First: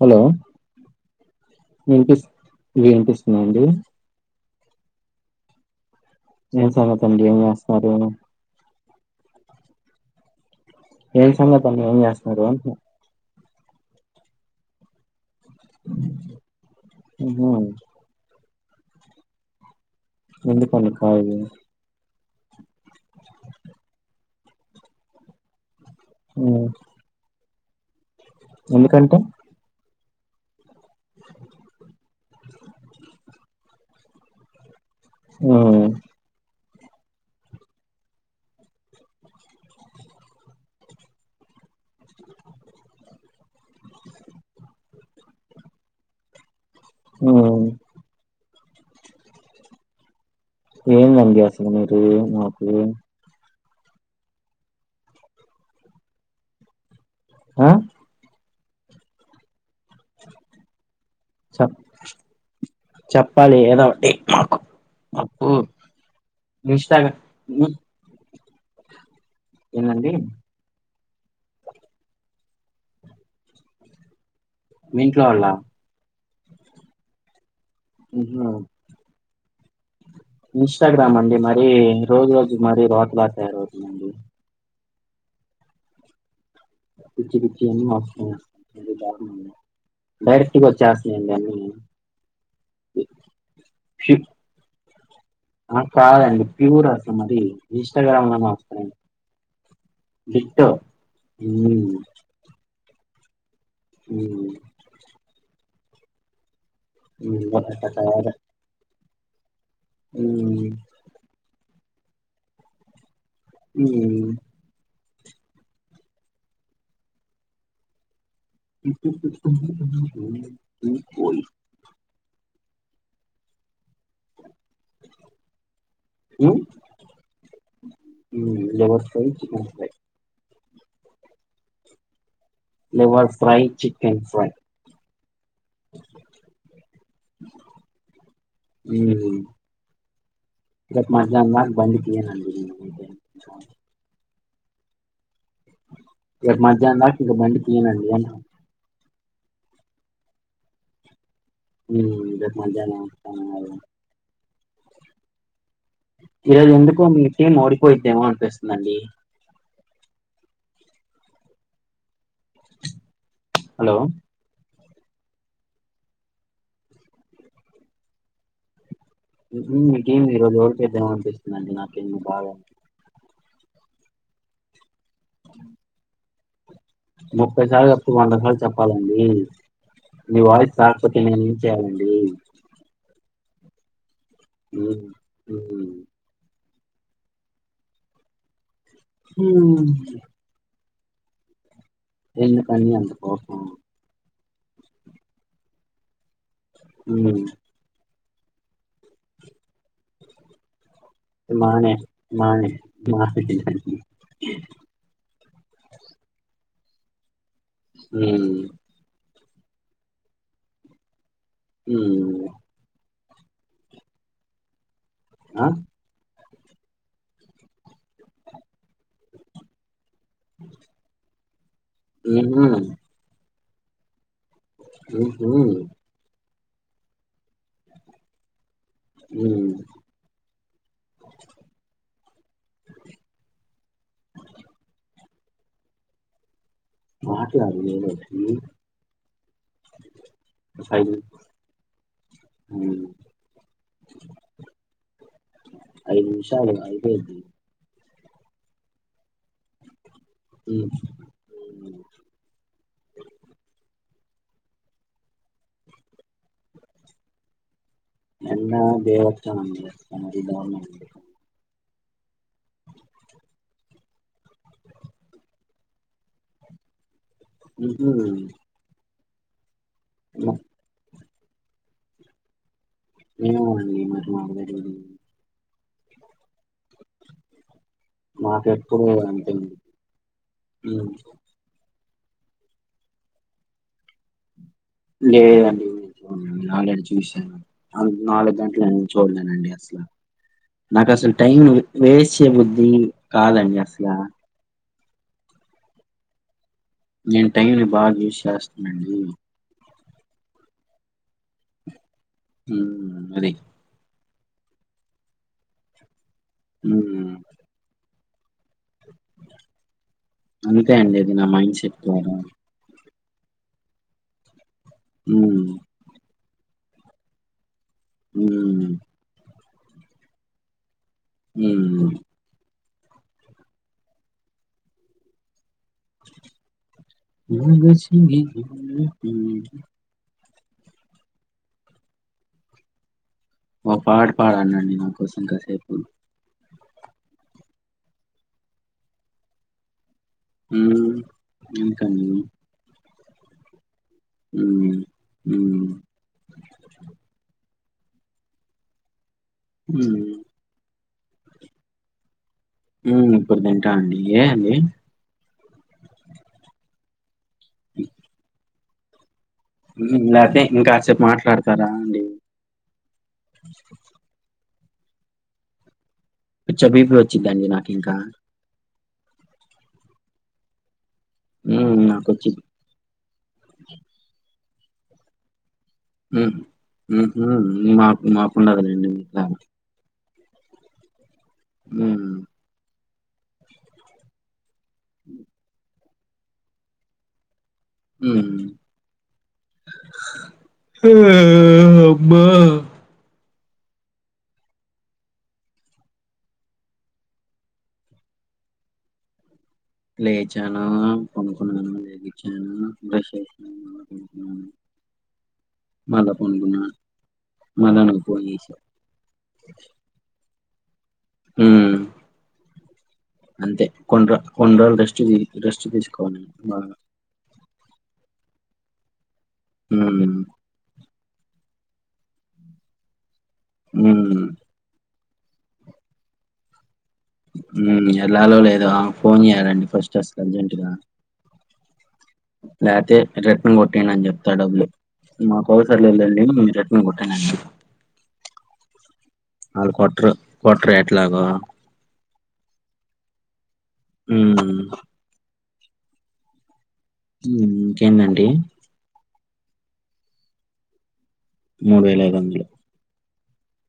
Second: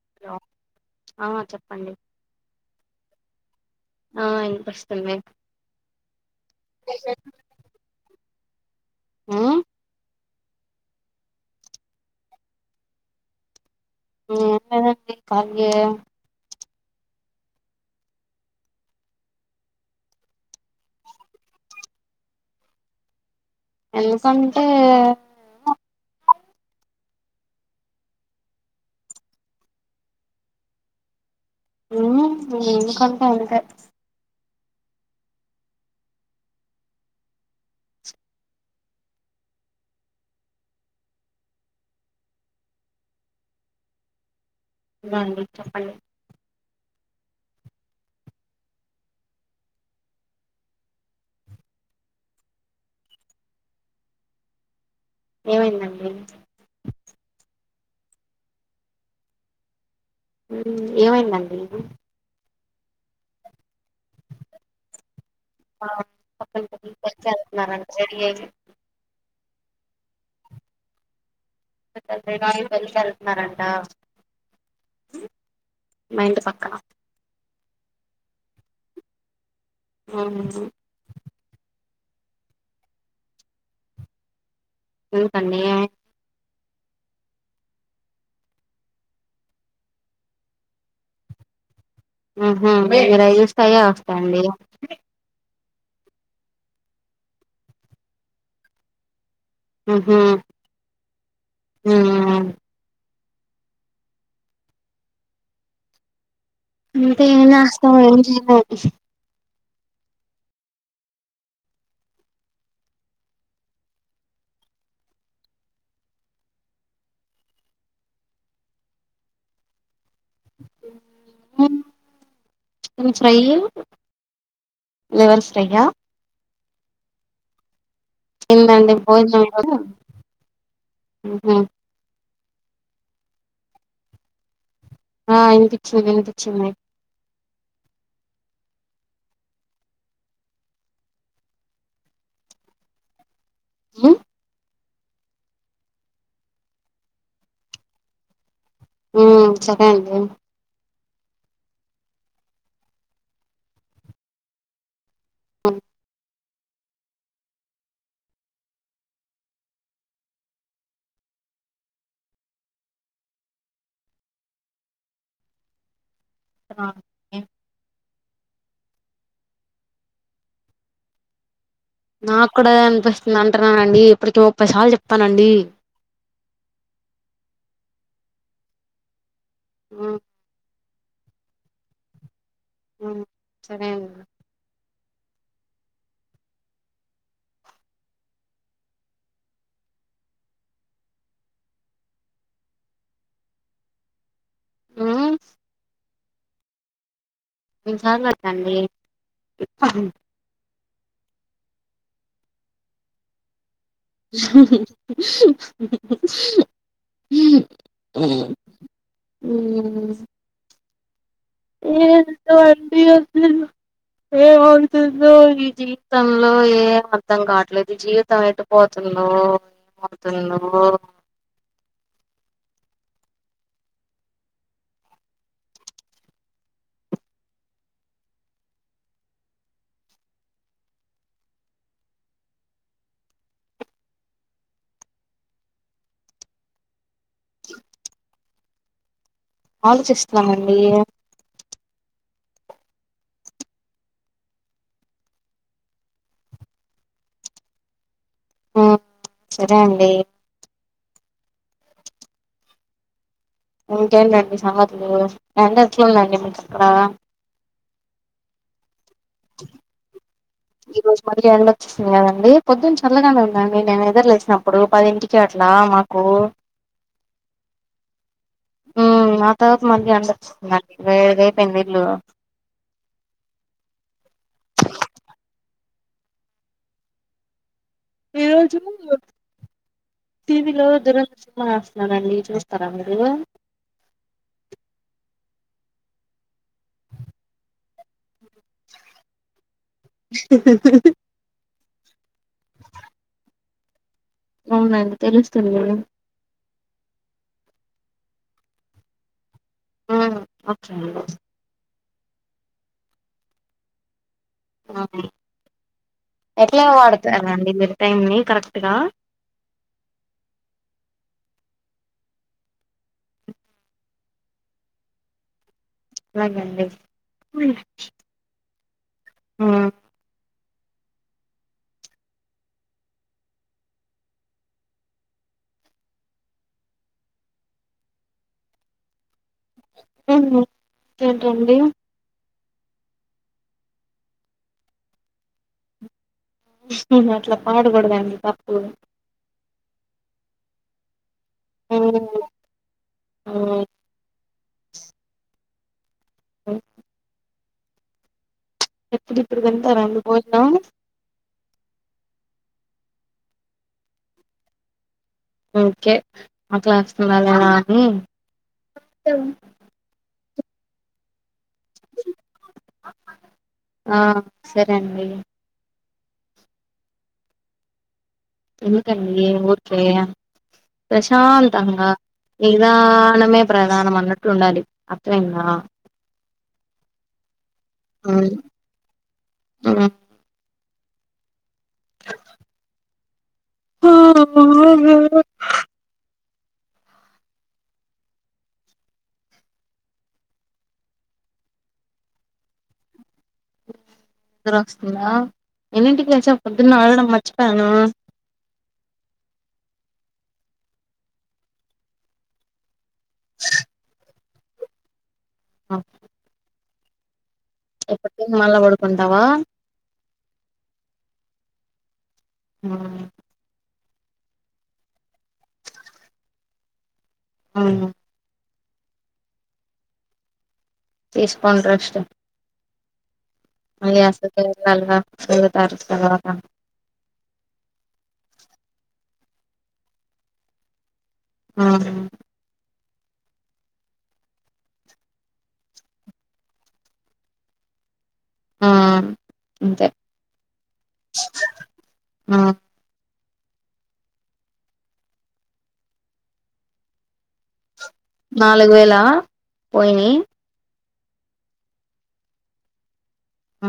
Hello ఆ చెప్పండి వినిపిస్ వినిపిస్తున్నా అండి ఆ వినిపిస్తుంది ఏం సంగతండి ఏం చేస్తనారు ఆ తేసాంగా తని ఏం చేస్తున్నారు మ్మ్ అంతేనండి కాదిగే మ్మ్ ఎందు పని కాదు ఎన్న సన్నట్ అఓ ఎందుకంటే మ్ ఎందుకంటే అంతే ఆ బా చెప్పండి ఆ ఏం అండి అసలు మీరు నాకు ఏమైందండి ఆ ఉ ఏమైందండి చె చెప్పాలి ఏద ఒకటి నాకు [unintelligible] రెడి అయి ఏందండి [unintelligible] వెళ్తున్నారంట మీఇంట్లో వాళ్ళ మా ఇంటి పక్కన మ్ ఉమ్ ఇన్స్టాగ్రామ్ అండి మరి రోజు రోజు మరి రాకుల తయారుతుతండి ఎందుకండి పిచ్చి పిచ్చి డైరెక్ట్ వచ్చాసినయిండి ఊహూ మరి అయి చూస్తే అయ్యో ప్యూ వస్తాయండి ఆ కాదండి ప్యూర్ అసలు మది ఇన్స్టాగ్రామ్ లో నే వస్తాయండి ఊహూ హ్మ్ హ్మ్ అంతే హ్మ్ ఏం చేస్తాం ఏమీ వరకటార చేయలేం హ్మ్ హ్మ్ హ్మ్ పోయి ఉమ్ చికెన్ ఫ్రై లివర్ ఫ్రైయా హ్మ్ హ్మ్ ఏందండి లివర్ ఫ్రై చికెన్ ఫ్రై ఊహూ లివర్ ఫ్రై చికెన్ ఫ్రై ఆ ఇనిపిచ్చింది ఇనిపిచ్చింది. హుమ్మ్ [unintelligible] అ రేపు మధ్యాహ్నం కదా ఇంకా బండి తియ్యనండి అంటున్న. ఆ సరే అండి. హుమ్మ్ రేప్ మధ్యాహ్నం [unintelligible] అ ఈరోజు ఎందుకో మీ టీం ఓడిపోయిద్దేమో అనిపిస్తుందండి. హలో [unintelligible] ఉహు మీ గేమ్ ఈరోజు ఓడిపోయేద్దేమో అనిపిస్తోంది అండి నాకు. నా కూడా అన్పిస్త్. నంటున్ననండి ఇప్పటికి ముప్పై సార్లు చెప్. ముప్పై సార్లు. ఓ వంద సార్లు చెప్పాలండి. ఉమ్ మీ వాయిస్. కాక్పోతే నేనేం చేయాలండి. ఆ సరే అండ్. ఉహుమ్ హుమ్మ్ ఎందుకండీ అంత కోపం. ఆ ఉమ్మ్ అన్ని సార్లు [unintelligible] అ మానే మానే మానే హుమ్మ్ ఉమ్మ్ మ్మ్ ఏమిటో అండి. [inaudible] ఏందో ఆ ఈ జీవితం. ఏంటో ఏం అర్థం కావట్లేదు జీవితం ఎటుపోతుందో. తన్నో [unintelligible] ఓహో ఉమ్మ్ మాట్లాడు ఏదో ఒకటి. ఆలోచిస్తున్నామండి. హుమ్మ్ ఐదు నిమిషాలు అయిపోయిద్దీ. ఆ సరే అండి మ్మ్ ఇంకేంటండి సంగతులు నం అలుందండి మ కా ఎండా [unintelligible] యా పొద్దున్న చల్లగా నే ఉందండి నేనే నిద్ర లేసినప్పుడు పదింటికి అట్లా మాకు [unintelligible] [unintelligible] [unintelligible] రేపెండెంట్లు ఏమో అండి మరి మాకు తెలీదు ఈ రోజు మాకెప్పుడు అంతే అండి. టీవీలో ఉమ్. దురదృష్టమా అవన్నీ చూస్తారా మీరు లేదండి ఆల్రెడీ చూసాను నాలుగు గంటలు నేను చూడలేనండి అసలు నాకు అసలు టైం వేస్ట్ చేయబుద్ది కాదండి అసలా అవునండి తెలుస్తుంది నేను టైంని బాగా యూస్ చేస్తానండి ఆ ఓకేనండి అదే అవును ఎట్లా మ్మ్ వాడుతారండి మీరు టైం ని కరెక్ట్ గా అంతే అండి అది నా మైండ్ సెట్ వర ఉ అలాగండి ఉమ్ ఆ ఉమ్ [unintelligible] ఐ డోంట్ నో ఏంటండి ఓ పాట పాడండి అండి నాకోసం కాసేపు అట్లా పాడకూడదండి తప్పు ఊ ఇంకానీ ఆ ఉ ఉ ఎప్పుడు ఇప్పుడు తింటారా అండి హ్మ్. భోజనం ఉమ్ ఇప్పుడు తింటా అండి ఏ అండి ఓకే ఆ క్లాస్ మళ్ళా నాకి కొత్తది హ్మ్. లేతే ఇంకాసేపు మాట్లాడు తార అండి ఆ సరే అండి పిచ్చా బి పి వచ్చిదండీ నాకి ఇంకా ఎందుకండి ఊరికే హ్మ్. ప్రశాంతంగా నాకొచ్చిద్ది. నిదానమే ప్రధానం అన్నట్లు ఉండాలి అర్థమైందా ఉ ఉహు మాకు మాకు ఉండది లేండి నిదానం ఉ హ ఆ ఉమ్ అమ్మా నిద్దర వస్తుందా ఎన్నింటికి లేచవు పొద్దున్న ఆడగడం మర్చిపోయాను లేచాను పోనుకున్నాను లేగిచ్చాను బ్రష్ మల్ల పనుకున్నా [unintelligible] మళ్ళా పడుకుంటావా ఉ ఆ కొన్ రో కొన్ని రోజులు రెస్ట్ తీ రెస్ట్ తీసుకోవాలి బాగా అవును ఊ తీసుకోండి రెస్ట్ మళ్లీ హ్మ్. [unintelligible] గా తొమ్మిదో తారిక్ తర్వాత హుమ్ ఎళ్ళలో లేదో ఫోన్ చేయాలండి ఫస్ట్ అస్ అర్జెంట్ గా హుమ్ రిటర్న్ కొట్టేయండి అని చెప్త ఆ డబ్బులు మాకవసరం లేదు లేండి మీరు రిటర్న్ కొట్టాయండి ఆ వాళ్లు అంతే కొట్రు కొట్రు ఎట్లాగో ఆ హుమ్ హ నాలుగు వేలా పోయినీ మూడు వేల ఐదు వందలు ఆ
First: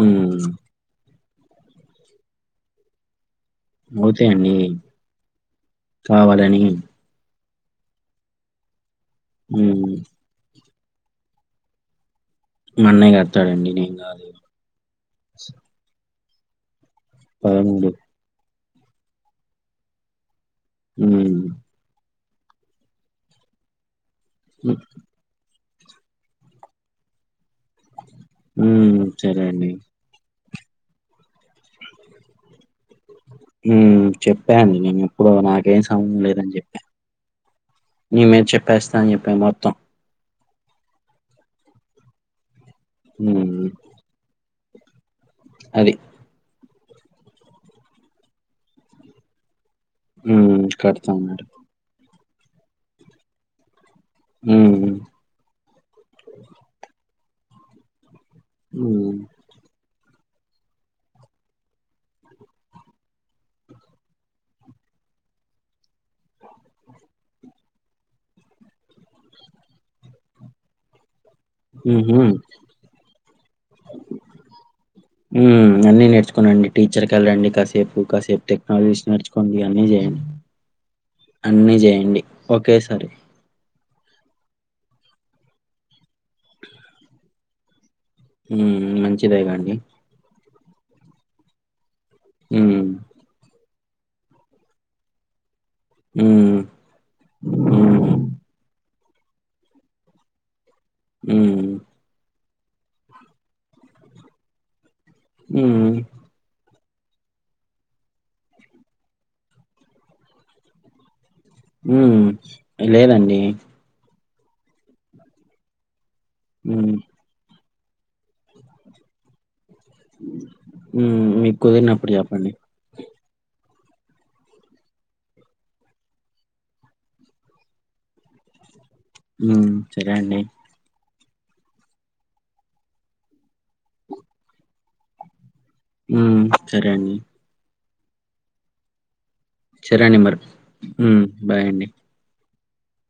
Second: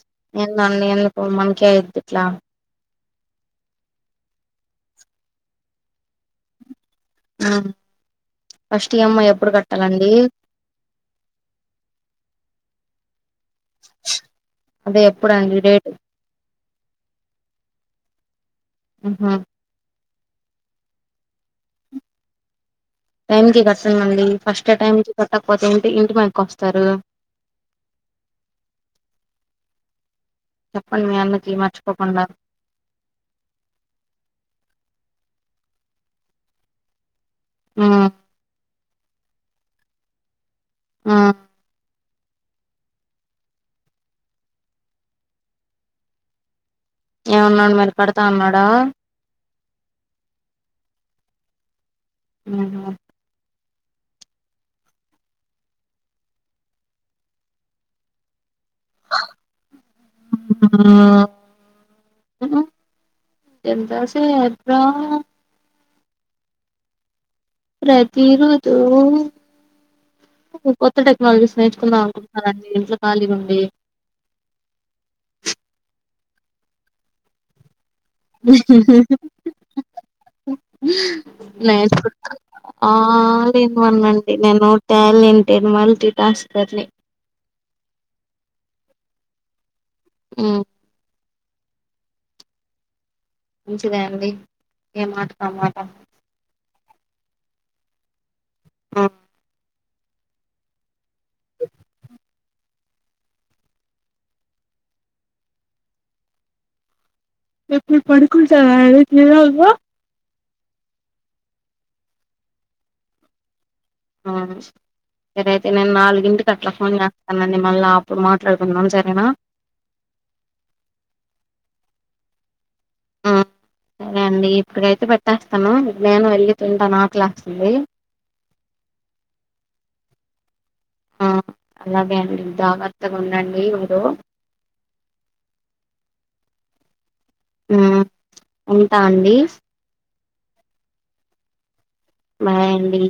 హ్మ్. ఏందొ న్నీ ఎందుక్ మనకే ఐద్ ఇట్లా అవుతాయ్ అండి కావలనీ ఆ ఫస్ ఈ ఎమ్ ఐ ఎప్పుడు హ్మ్. కట్టాలండి మన్నయ్ కడ్ అదే ఎప్పుడండి డేట్ పదమూడు హుమ్ హుమ్ టైమ్ కి గస్ ఫస్ట్ హ్మ్. అటెంప్ట్ కట్టక్ కొంచెం ఉంటే ఇంటి మీదక్ వస్తరూ హుమ్ సరే అండి చెప్పండి మీ అన్నక్ హుమ్ చెప్పాను నేను ఎప్పుడో నాక్ ఏ సంబంధం లేదని చెప్ప ఉమ్ మేమే చెప్పేస్ అని చెప్ప మొత్తం ఆ హుమ్ అది ఏమున్నాడు మరి కడతా అన్నాడా హుమ్ కడతా మన్నాడు హుమ్ హు హుమ్ హుమ్ హుమ్ ఆహా ఎంతాషె రాహా ప్రతీ రోజూ ఒక కొత్త టె వాలిసచ నేర్చుకుందాం హుహు. అనుకుంటున్నానండి ఇంట్లో ఖాళీగుండి తురండి టీచర్ గారండి కాసేపు కాసేపు టెక్నాలజీస్ నేర్చుకోండి అన్నీ చేయండి అన్నీ చేయండి ఒకేసారి ఔనండి నేను ట్యాలెంటెడ్ మల్టీటాస్కర్ ని ఊ మంచిదేగా అండి ఊ ఊ మంచిదే అండి ఏ మాటకు ఆ మా ఊ ఊ ఆ హ్మ్. ఊ ఎప్పుడు పడుకుంటే [unintelligible] ఊ ఏ లేదండి అవునవును ఇదైతే నేను నాల్ గింటికి అట్లా హ్మ్. ఫోన్ చేత్తానండి మళ్ళా అప్పుడు మాట్లాడుకుందాం సరేనా ఉమ్ మీకు కుదిరినప్పుడు చెప్పండి ఊ సరే అండి ఇప్పుటికైతే పెట్టేస్తాను ఇక నేనూ వెళ్ళి తింటాను ఆకలేస్తుంది ఊ సరే అండి ఆ అలాగే అండి జాగ్రత్తగా ఉండండి మీరు ఊ సరే అండి ఊ ఉంటా అండి చరే అండి మరి ఉమ్ బాయ్ అండి బాయ్ అండి